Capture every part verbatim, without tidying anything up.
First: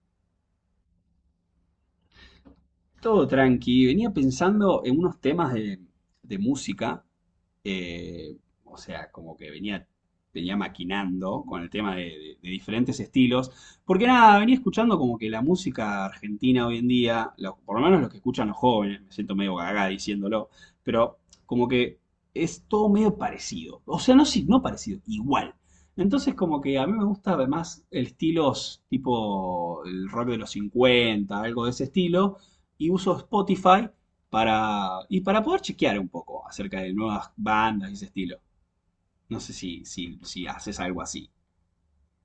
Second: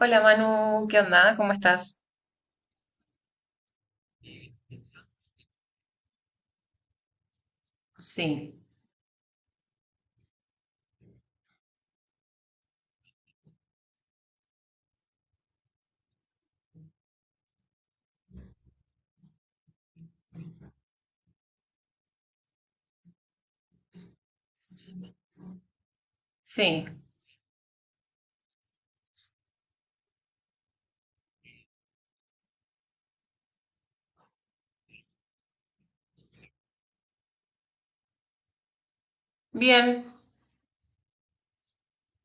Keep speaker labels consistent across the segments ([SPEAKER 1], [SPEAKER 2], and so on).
[SPEAKER 1] Hola Manu, ¿qué onda? ¿Cómo estás?
[SPEAKER 2] Todo tranqui. Venía pensando en unos temas de, de música. eh,
[SPEAKER 1] Sí,
[SPEAKER 2] o sea, como que venía, venía maquinando con el tema de, de- de diferentes estilos. Porque nada, venía escuchando como que la música argentina hoy en día, lo- por lo menos los que escuchan los jóvenes, me siento medio gaga diciéndolo, pero como que es todo medio parecido. O sea, no, sí, no parecido, igual. Entonces como que
[SPEAKER 1] sí,
[SPEAKER 2] a mí me gusta más el estilos tipo el rock de los cincuenta algo de ese estilo y uso Spotify para, y para poder chequear un poco acerca de nuevas bandas y ese estilo. No sé si,
[SPEAKER 1] bien.
[SPEAKER 2] si, si haces algo así.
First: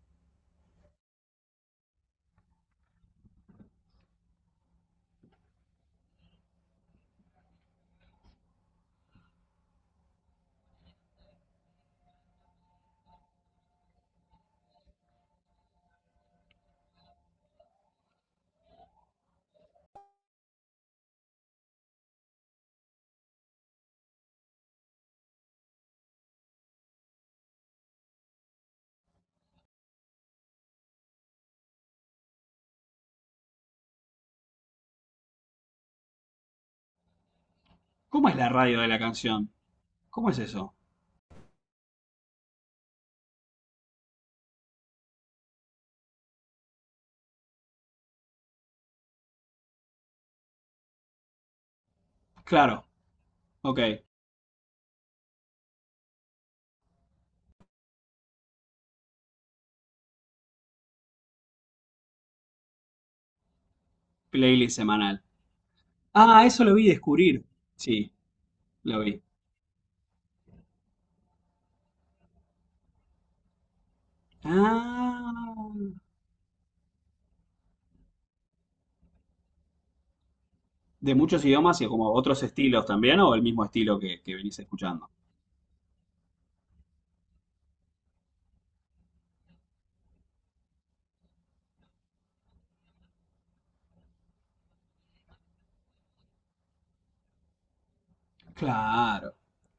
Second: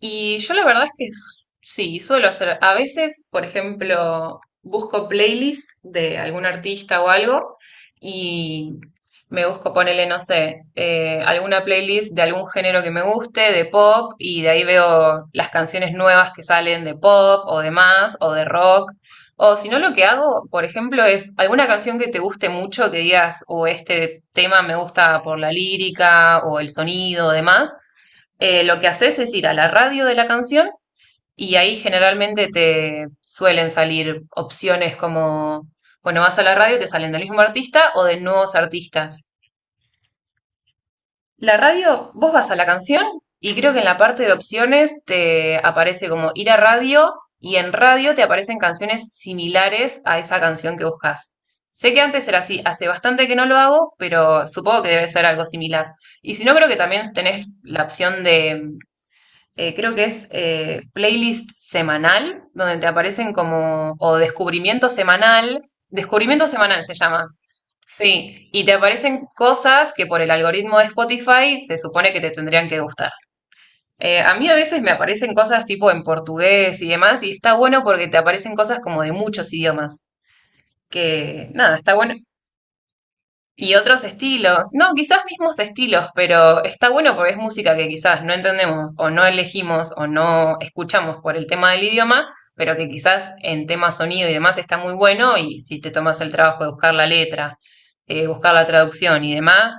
[SPEAKER 1] Y yo la verdad es que s- sí, suelo hacer. A veces, por ejemplo, busco playlist de algún artista o algo y me busco ponerle, no sé, eh, alguna playlist de algún género que me guste, de pop, y de ahí veo las canciones nuevas que salen de pop o de más o de rock. O si no, lo que hago, por ejemplo, es alguna canción que te guste mucho, que digas, o este tema me gusta por la lírica o el sonido o demás. Eh, lo que haces es ir a la radio de la canción y ahí generalmente te suelen salir opciones como, bueno, vas a la radio y te salen del mismo artista o de
[SPEAKER 2] ¿Cómo es la
[SPEAKER 1] nuevos
[SPEAKER 2] radio de la
[SPEAKER 1] artistas.
[SPEAKER 2] canción? ¿Cómo es eso?
[SPEAKER 1] La radio, vos vas a la canción y creo que en la parte de opciones te aparece como ir a radio y en radio te aparecen canciones similares a esa canción que buscas. Sé que antes era así, hace
[SPEAKER 2] Claro,
[SPEAKER 1] bastante que no lo
[SPEAKER 2] ok,
[SPEAKER 1] hago, pero supongo que debe ser algo similar. Y si no, creo que también tenés la opción de eh, creo que es eh, playlist semanal, donde te aparecen como, o
[SPEAKER 2] playlist
[SPEAKER 1] descubrimiento
[SPEAKER 2] semanal.
[SPEAKER 1] semanal,
[SPEAKER 2] Ah,
[SPEAKER 1] descubrimiento
[SPEAKER 2] eso lo
[SPEAKER 1] semanal
[SPEAKER 2] vi
[SPEAKER 1] se llama,
[SPEAKER 2] descubrir. Sí,
[SPEAKER 1] sí, y te
[SPEAKER 2] lo vi.
[SPEAKER 1] aparecen cosas que por el algoritmo de Spotify se supone que te tendrían que gustar. Eh, a mí a veces me aparecen
[SPEAKER 2] Ah,
[SPEAKER 1] cosas tipo en portugués y demás, y está bueno porque te aparecen cosas como de muchos idiomas,
[SPEAKER 2] de muchos
[SPEAKER 1] que nada,
[SPEAKER 2] idiomas y
[SPEAKER 1] está bueno,
[SPEAKER 2] como otros estilos también, o el mismo
[SPEAKER 1] y
[SPEAKER 2] estilo
[SPEAKER 1] otros
[SPEAKER 2] que, que venís
[SPEAKER 1] estilos, no,
[SPEAKER 2] escuchando.
[SPEAKER 1] quizás mismos estilos, pero está bueno porque es música que quizás no entendemos o no elegimos o no escuchamos por el tema del idioma, pero que quizás en tema sonido y demás está muy bueno y si te tomas el trabajo de buscar la letra, eh, buscar la traducción y
[SPEAKER 2] Claro.
[SPEAKER 1] demás,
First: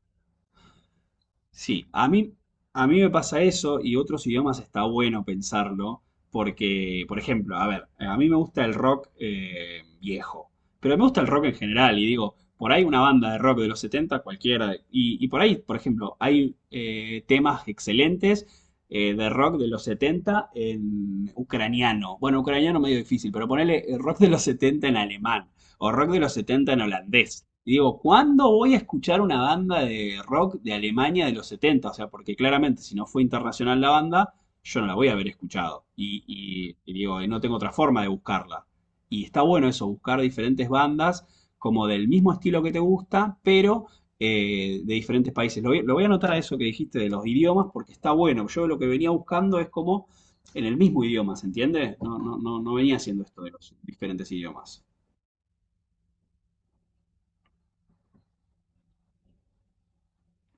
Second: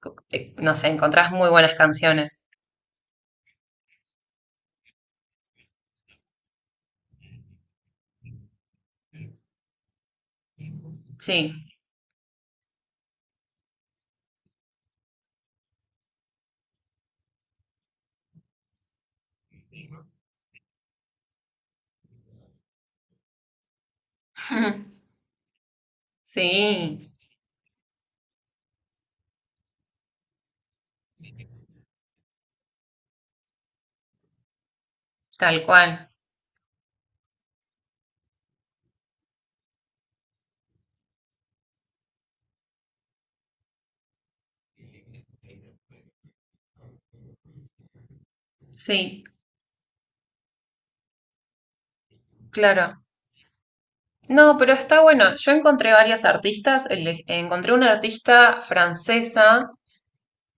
[SPEAKER 1] co- eh, no sé, encontrás muy buenas
[SPEAKER 2] Sí, a mí,
[SPEAKER 1] canciones.
[SPEAKER 2] a mí me pasa eso y otros idiomas está bueno pensarlo porque, por ejemplo, a ver, a mí me gusta el rock eh, viejo, pero me gusta el rock en
[SPEAKER 1] Sí,
[SPEAKER 2] general y digo, por ahí una banda de rock de los setenta cualquiera, y, y por ahí, por ejemplo, hay eh, temas excelentes eh, de rock de los setenta en ucraniano. Bueno, ucraniano medio difícil, pero ponele eh, rock de los setenta en alemán o rock de los setenta en
[SPEAKER 1] sí,
[SPEAKER 2] holandés. Y digo, ¿cuándo voy a escuchar una banda de rock de Alemania de los setenta? O sea, porque claramente si no fue internacional la banda, yo no la voy a haber
[SPEAKER 1] tal
[SPEAKER 2] escuchado.
[SPEAKER 1] cual,
[SPEAKER 2] Y, y- y digo, y no tengo otra forma de buscarla. Y está bueno eso, buscar diferentes bandas como del mismo estilo que te gusta, pero eh, de diferentes países. Lo voy, lo voy a anotar a eso que dijiste de los idiomas, porque está bueno. Yo lo que venía
[SPEAKER 1] sí,
[SPEAKER 2] buscando es como en el mismo idioma, ¿se entiende? No, no, no, no venía
[SPEAKER 1] claro.
[SPEAKER 2] haciendo esto de los diferentes
[SPEAKER 1] No, pero
[SPEAKER 2] idiomas.
[SPEAKER 1] está bueno. Yo encontré varias artistas. el- Encontré una artista francesa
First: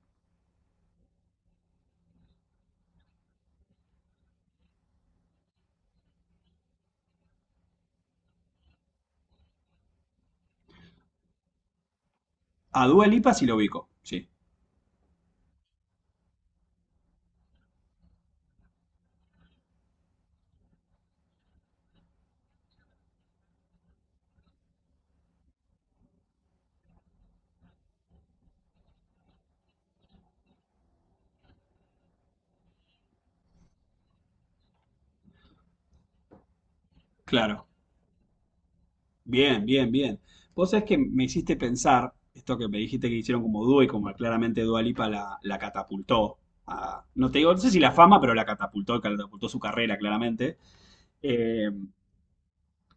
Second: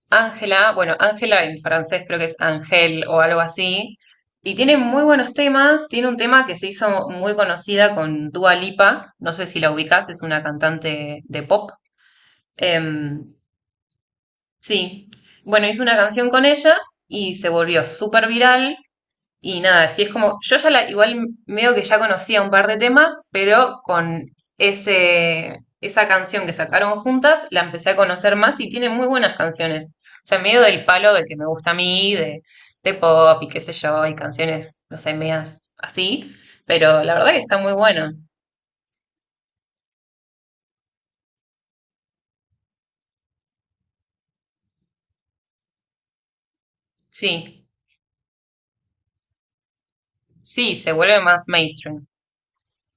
[SPEAKER 1] Ángela, bueno, Ángela en francés creo que es Ángel o algo así, y tiene muy buenos temas, tiene un tema que se hizo muy conocida con Dua Lipa, no sé si la ubicás, es una cantante de pop.
[SPEAKER 2] A Dua
[SPEAKER 1] Em,
[SPEAKER 2] Lipa sí lo ubico, sí,
[SPEAKER 1] sí, bueno, hizo una canción con ella y se volvió súper viral y nada, sí es como, yo ya la, igual veo que ya conocía un par de temas, pero con ese, esa canción que sacaron juntas, la empecé a conocer más y tiene muy buenas canciones. O sea, medio del palo del que me gusta a mí, de, de pop y qué sé yo, y canciones, no sé, medias así, pero la verdad que está
[SPEAKER 2] claro.
[SPEAKER 1] muy bueno.
[SPEAKER 2] Bien, bien, bien. Vos sabés que me hiciste pensar, esto que me dijiste que hicieron como dúo y como claramente Dua Lipa la, la catapultó, a- no te digo, no
[SPEAKER 1] Sí,
[SPEAKER 2] sé si la fama, pero la catapultó, catapultó su carrera claramente.
[SPEAKER 1] sí, se vuelve más
[SPEAKER 2] Eh,
[SPEAKER 1] mainstream.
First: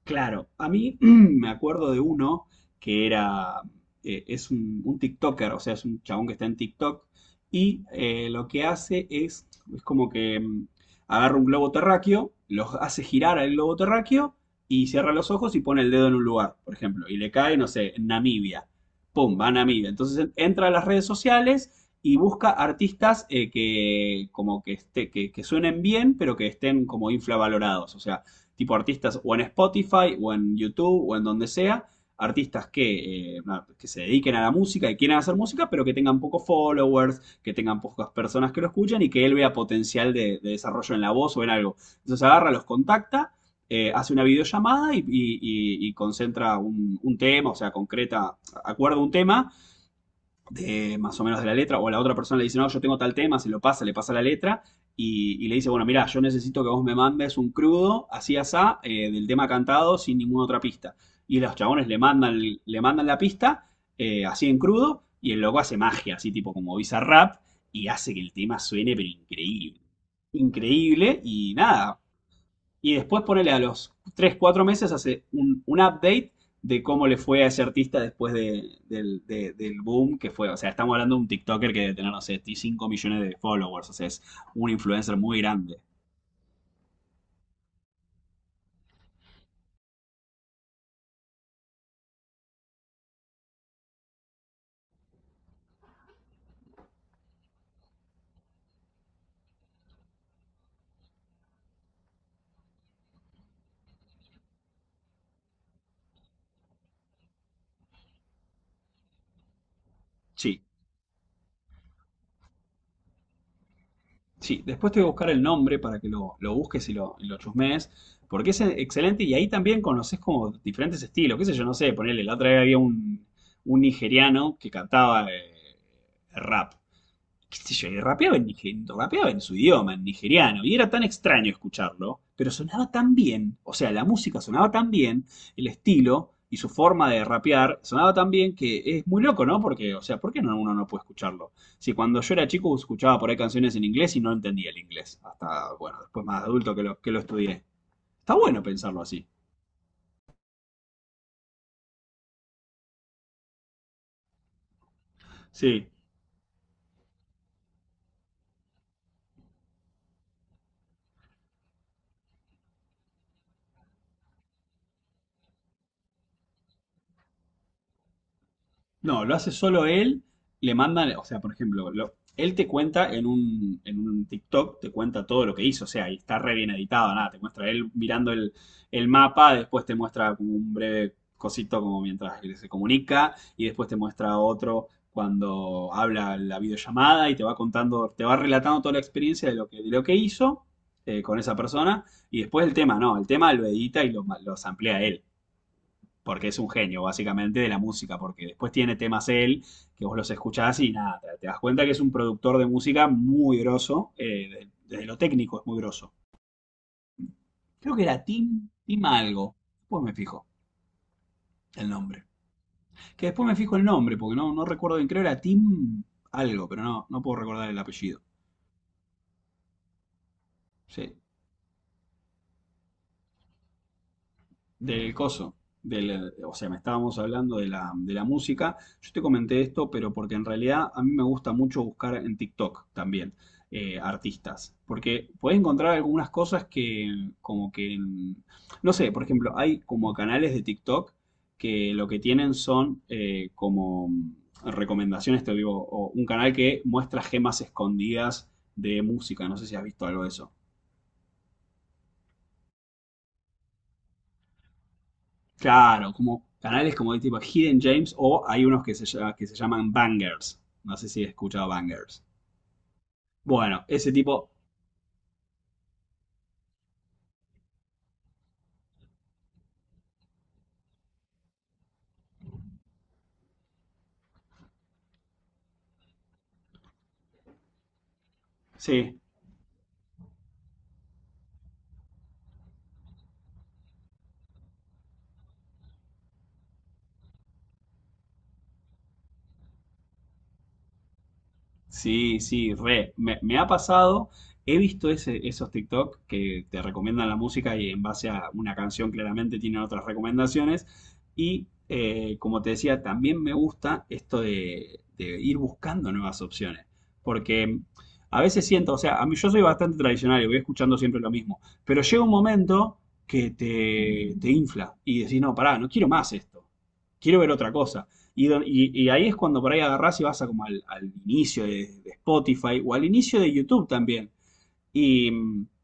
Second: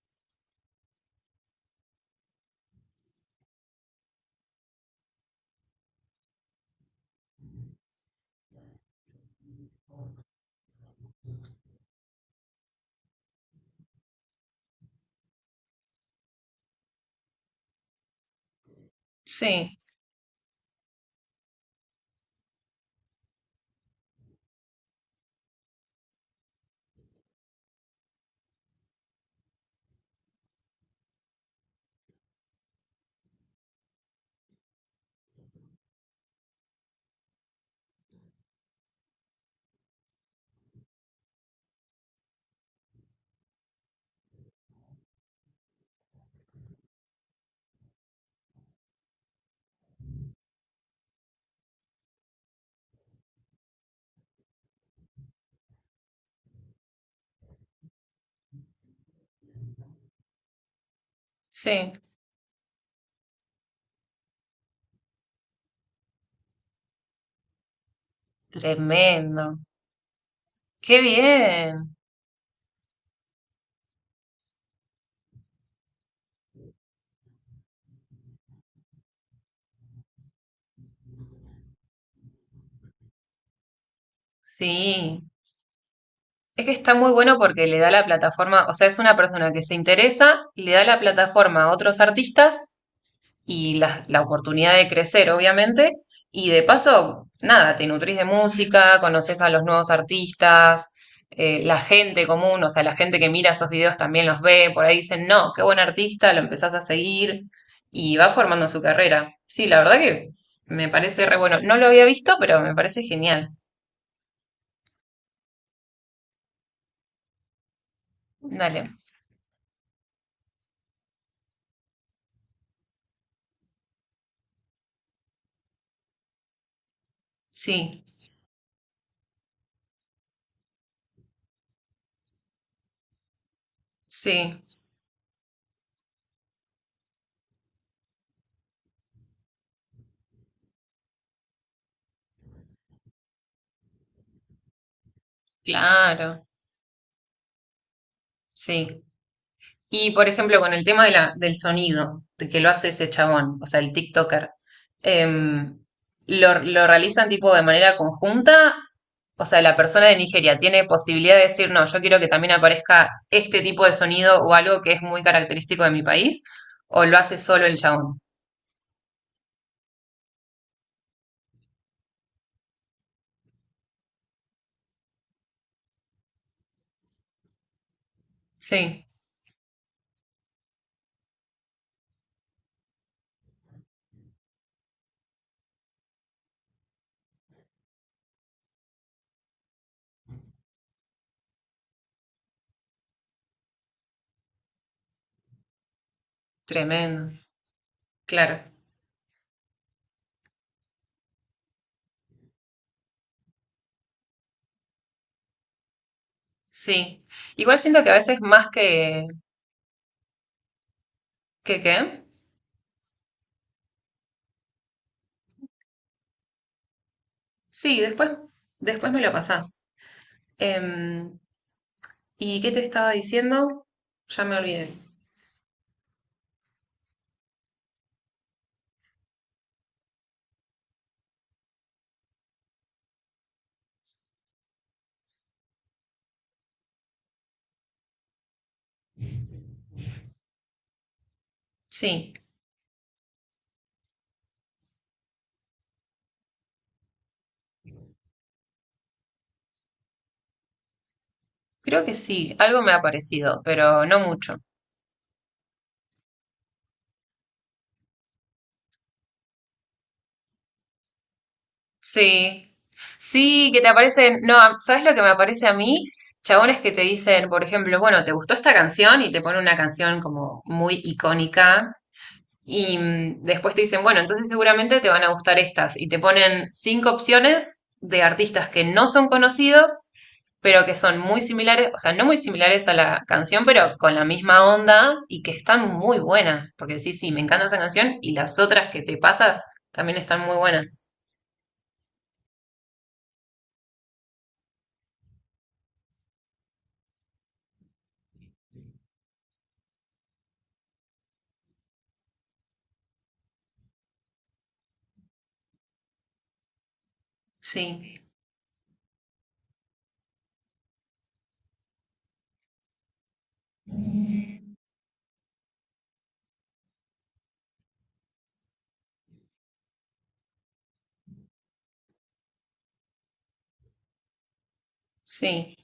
[SPEAKER 2] Claro, a mí me acuerdo de uno que era, eh, es un, un TikToker, o sea, es un chabón que está en TikTok y eh, lo que hace es, es como que mm, agarra un globo terráqueo, los hace girar al globo terráqueo y cierra los ojos y pone el dedo en un lugar, por ejemplo, y le cae, no sé, en Namibia. Pum, va a
[SPEAKER 1] Sí,
[SPEAKER 2] Namibia. Entonces entra a las redes sociales y busca artistas eh, que como que, esté, que, que suenen bien, pero que estén como infravalorados, o sea tipo artistas o en Spotify o en YouTube o en donde sea, artistas que, eh, que se dediquen a la música y quieran hacer música, pero que tengan pocos followers, que tengan pocas personas que lo escuchan y que él vea potencial de, de desarrollo en la voz o en algo. Entonces agarra, los contacta, eh, hace una videollamada y, y- y- y concentra un, un tema, o sea, concreta, acuerda un tema de más o menos de la letra, o la otra persona le dice, no, yo tengo tal tema, se lo pasa, le pasa la letra, y, y le dice, bueno, mira, yo necesito que vos me mandes un crudo, así asá, eh, del tema cantado, sin ninguna otra pista. Y los chabones
[SPEAKER 1] sí,
[SPEAKER 2] le mandan, le mandan la pista, eh, así en crudo, y el loco hace magia, así tipo como Bizarrap, y hace que el tema suene, pero
[SPEAKER 1] tremendo.
[SPEAKER 2] increíble.
[SPEAKER 1] Qué
[SPEAKER 2] Increíble, y
[SPEAKER 1] bien.
[SPEAKER 2] nada, y después ponele a los tres cuatro meses, hace un, un update de cómo le fue a ese artista después de- del, de- del boom que fue. O sea, estamos hablando de un TikToker que debe tener, no sé, cinco millones de followers. O sea, es un influencer
[SPEAKER 1] Sí.
[SPEAKER 2] muy grande.
[SPEAKER 1] Es que está muy bueno porque le da la plataforma, o sea, es una persona que se interesa y le da la plataforma a otros artistas y la, la oportunidad de crecer, obviamente. Y de paso, nada, te nutrís de música, conoces a los nuevos artistas, eh, la gente común, o sea, la gente que mira esos videos también los ve, por ahí dicen, no, qué buen artista, lo empezás a seguir y va formando su carrera. Sí, la verdad que
[SPEAKER 2] Sí,
[SPEAKER 1] me parece re bueno. No lo había visto, pero me parece genial.
[SPEAKER 2] sí. Después te voy a buscar el nombre para que lo, lo busques y lo, y lo chusmees. Porque es
[SPEAKER 1] Dale.
[SPEAKER 2] excelente y ahí también conoces como diferentes estilos. Qué sé yo, no sé, ponele, la otra vez había un, un nigeriano que cantaba eh, rap. Qué sé yo, y
[SPEAKER 1] Sí,
[SPEAKER 2] rapeaba en, nige- rapeaba en su idioma, en nigeriano, y era tan extraño escucharlo, pero sonaba tan bien, o sea, la música
[SPEAKER 1] sí,
[SPEAKER 2] sonaba tan bien, el estilo y su forma de rapear sonaba tan bien que es muy loco, ¿no? Porque, o sea, ¿por qué no, uno no puede escucharlo? Si cuando yo era chico escuchaba por ahí canciones en inglés y no entendía el inglés, hasta, bueno, después más
[SPEAKER 1] claro.
[SPEAKER 2] adulto que lo, que lo estudié. Está bueno
[SPEAKER 1] Sí.
[SPEAKER 2] pensarlo así.
[SPEAKER 1] Y por ejemplo, con el tema de la, del sonido, de que lo hace ese chabón, o sea, el TikToker, em,
[SPEAKER 2] Sí.
[SPEAKER 1] ¿lo, lo realizan tipo de manera conjunta? O sea, la persona de Nigeria tiene posibilidad de decir, no, yo quiero que también aparezca este tipo de sonido o algo que es muy característico de mi país, o lo hace solo el chabón.
[SPEAKER 2] No, lo hace solo él, le mandan, o sea, por ejemplo, lo- él te cuenta en un, en un TikTok, te cuenta todo lo que hizo, o sea, y está re bien editado, nada, te muestra él mirando el,
[SPEAKER 1] Sí,
[SPEAKER 2] el mapa, después te muestra como un breve cosito como mientras él se comunica, y después te muestra otro cuando habla la videollamada y te va contando, te va relatando toda la experiencia de lo que, de lo que hizo eh, con esa persona, y después el tema, no, el tema lo edita y lo, lo samplea él porque es un genio
[SPEAKER 1] tremendo.
[SPEAKER 2] básicamente de la música, porque
[SPEAKER 1] Claro,
[SPEAKER 2] después tiene temas él que vos los escuchás y nada, te, te das cuenta que es un productor de música muy groso, eh, desde lo técnico es muy grosso.
[SPEAKER 1] sí. Igual
[SPEAKER 2] Creo
[SPEAKER 1] siento
[SPEAKER 2] que
[SPEAKER 1] que a
[SPEAKER 2] era
[SPEAKER 1] veces más
[SPEAKER 2] Tim, Tim
[SPEAKER 1] que,
[SPEAKER 2] algo, después me fijo
[SPEAKER 1] que
[SPEAKER 2] el
[SPEAKER 1] qué.
[SPEAKER 2] nombre. Que después me fijo el nombre, porque no, no recuerdo bien, creo era Tim algo, pero no, no puedo recordar el
[SPEAKER 1] Sí,
[SPEAKER 2] apellido.
[SPEAKER 1] después, después me lo pasás.
[SPEAKER 2] Sí,
[SPEAKER 1] Em, ¿Y qué te estaba diciendo? Ya me olvidé.
[SPEAKER 2] del coso. Del, o sea, me estábamos hablando de la, de la música. Yo te comenté esto, pero porque en realidad a mí me gusta mucho buscar en TikTok también eh, artistas. Porque puedes encontrar algunas cosas que como que. en- No sé, por ejemplo, hay como canales de TikTok que lo que
[SPEAKER 1] Sí,
[SPEAKER 2] tienen son eh, como recomendaciones, te digo, o un canal que muestra gemas escondidas de música. No sé si has visto algo de eso.
[SPEAKER 1] creo que sí, algo me ha parecido, pero no mucho.
[SPEAKER 2] Claro, como canales como de tipo Hidden James o hay unos que se, llama- que se llaman Bangers. No sé si he escuchado Bangers.
[SPEAKER 1] Sí, sí, que
[SPEAKER 2] Bueno,
[SPEAKER 1] te
[SPEAKER 2] ese
[SPEAKER 1] aparecen,
[SPEAKER 2] tipo,
[SPEAKER 1] no, a- ¿sabes lo que me aparece a mí? Chabones que te dicen, por ejemplo, bueno, ¿te gustó esta canción? Y te pone una canción como muy icónica. Y mm, después te dicen, bueno, entonces seguramente te van a gustar estas. Y te ponen cinco opciones de artistas que no
[SPEAKER 2] sí,
[SPEAKER 1] son conocidos, pero que son muy similares, o sea, no muy similares a la canción, pero con la misma onda y que están muy buenas. Porque sí, sí, me encanta esa canción y las otras que te pasa también están muy buenas.
[SPEAKER 2] Sí, sí, re. Me, me ha pasado, he visto ese- esos TikTok que te recomiendan la música y en base a una canción claramente tienen otras recomendaciones. Y eh, como te decía, también me gusta esto de, de ir buscando nuevas opciones. Porque
[SPEAKER 1] Sí,
[SPEAKER 2] a veces siento, o sea, a mí yo soy bastante tradicional y voy escuchando siempre lo mismo. Pero llega un momento que te, te infla y decís, no, pará, no quiero más esto. Quiero ver otra cosa. Y, y- y ahí es cuando por ahí agarrás y vas a como al, al inicio de, de Spotify o al inicio de YouTube también. Y mm,
[SPEAKER 1] sí,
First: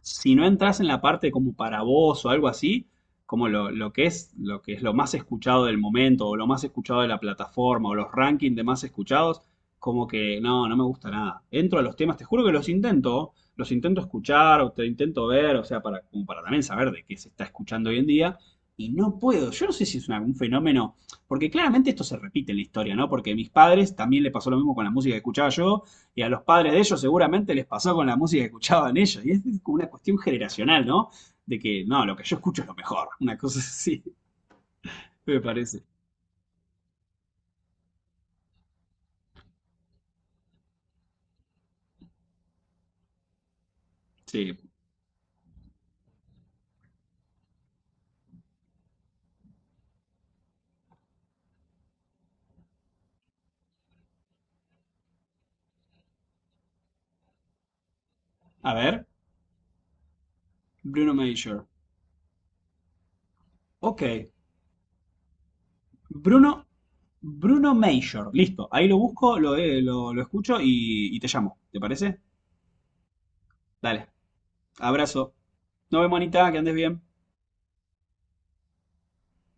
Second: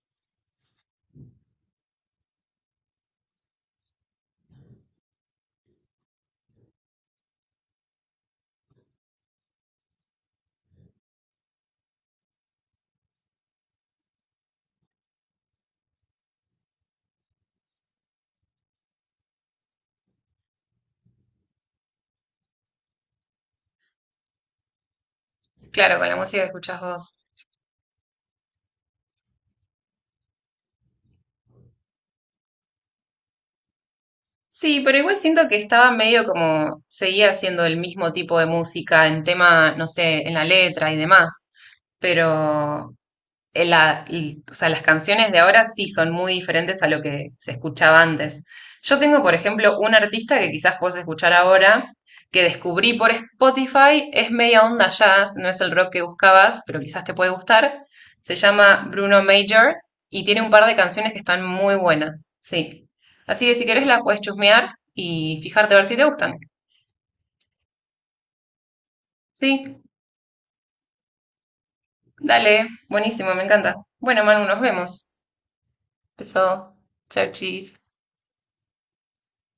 [SPEAKER 2] si no entras en la parte como para vos o algo así, como lo, lo que es, lo que es lo más escuchado del momento, o lo más escuchado de la plataforma, o los rankings de más escuchados, como que no, no me gusta nada. Entro a los temas, te juro que los intento, los intento escuchar, o te intento ver, o sea, para, como para también saber de qué se está escuchando hoy en día. Y no puedo, yo no sé si es una- un fenómeno, porque claramente esto se repite en la historia, ¿no? Porque a mis padres también le pasó lo mismo con la música que escuchaba yo,
[SPEAKER 1] claro, con la
[SPEAKER 2] y a
[SPEAKER 1] música
[SPEAKER 2] los
[SPEAKER 1] que
[SPEAKER 2] padres de
[SPEAKER 1] escuchás
[SPEAKER 2] ellos
[SPEAKER 1] vos.
[SPEAKER 2] seguramente les pasó con la música que escuchaban ellos. Y es como una cuestión generacional, ¿no? De que, no, lo que yo escucho es lo mejor. Una cosa así,
[SPEAKER 1] Sí, pero igual
[SPEAKER 2] me
[SPEAKER 1] siento que
[SPEAKER 2] parece.
[SPEAKER 1] estaba medio como seguía haciendo el mismo tipo de música en tema, no sé, en la letra y demás. Pero en la- y- o
[SPEAKER 2] Sí.
[SPEAKER 1] sea, las canciones de ahora sí son muy diferentes a lo que se escuchaba antes. Yo tengo, por ejemplo, un artista que quizás puedes escuchar ahora, que descubrí por Spotify, es media onda jazz, no es el rock que buscabas, pero quizás te puede gustar. Se
[SPEAKER 2] A
[SPEAKER 1] llama
[SPEAKER 2] ver,
[SPEAKER 1] Bruno Major y tiene un par de
[SPEAKER 2] Bruno
[SPEAKER 1] canciones que están
[SPEAKER 2] Major.
[SPEAKER 1] muy buenas, sí. Así que si querés la
[SPEAKER 2] Ok.
[SPEAKER 1] puedes chusmear y fijarte a ver si te gustan.
[SPEAKER 2] Bruno, Bruno Major. Listo. Ahí lo busco, lo,
[SPEAKER 1] Sí,
[SPEAKER 2] eh, lo, lo escucho y, y te llamo. ¿Te parece?
[SPEAKER 1] dale, buenísimo, me encanta.
[SPEAKER 2] Dale.
[SPEAKER 1] Bueno, Manu, nos vemos.
[SPEAKER 2] Abrazo. Nos vemos, Anita, que
[SPEAKER 1] Beso.
[SPEAKER 2] andes bien.
[SPEAKER 1] Chau, chis.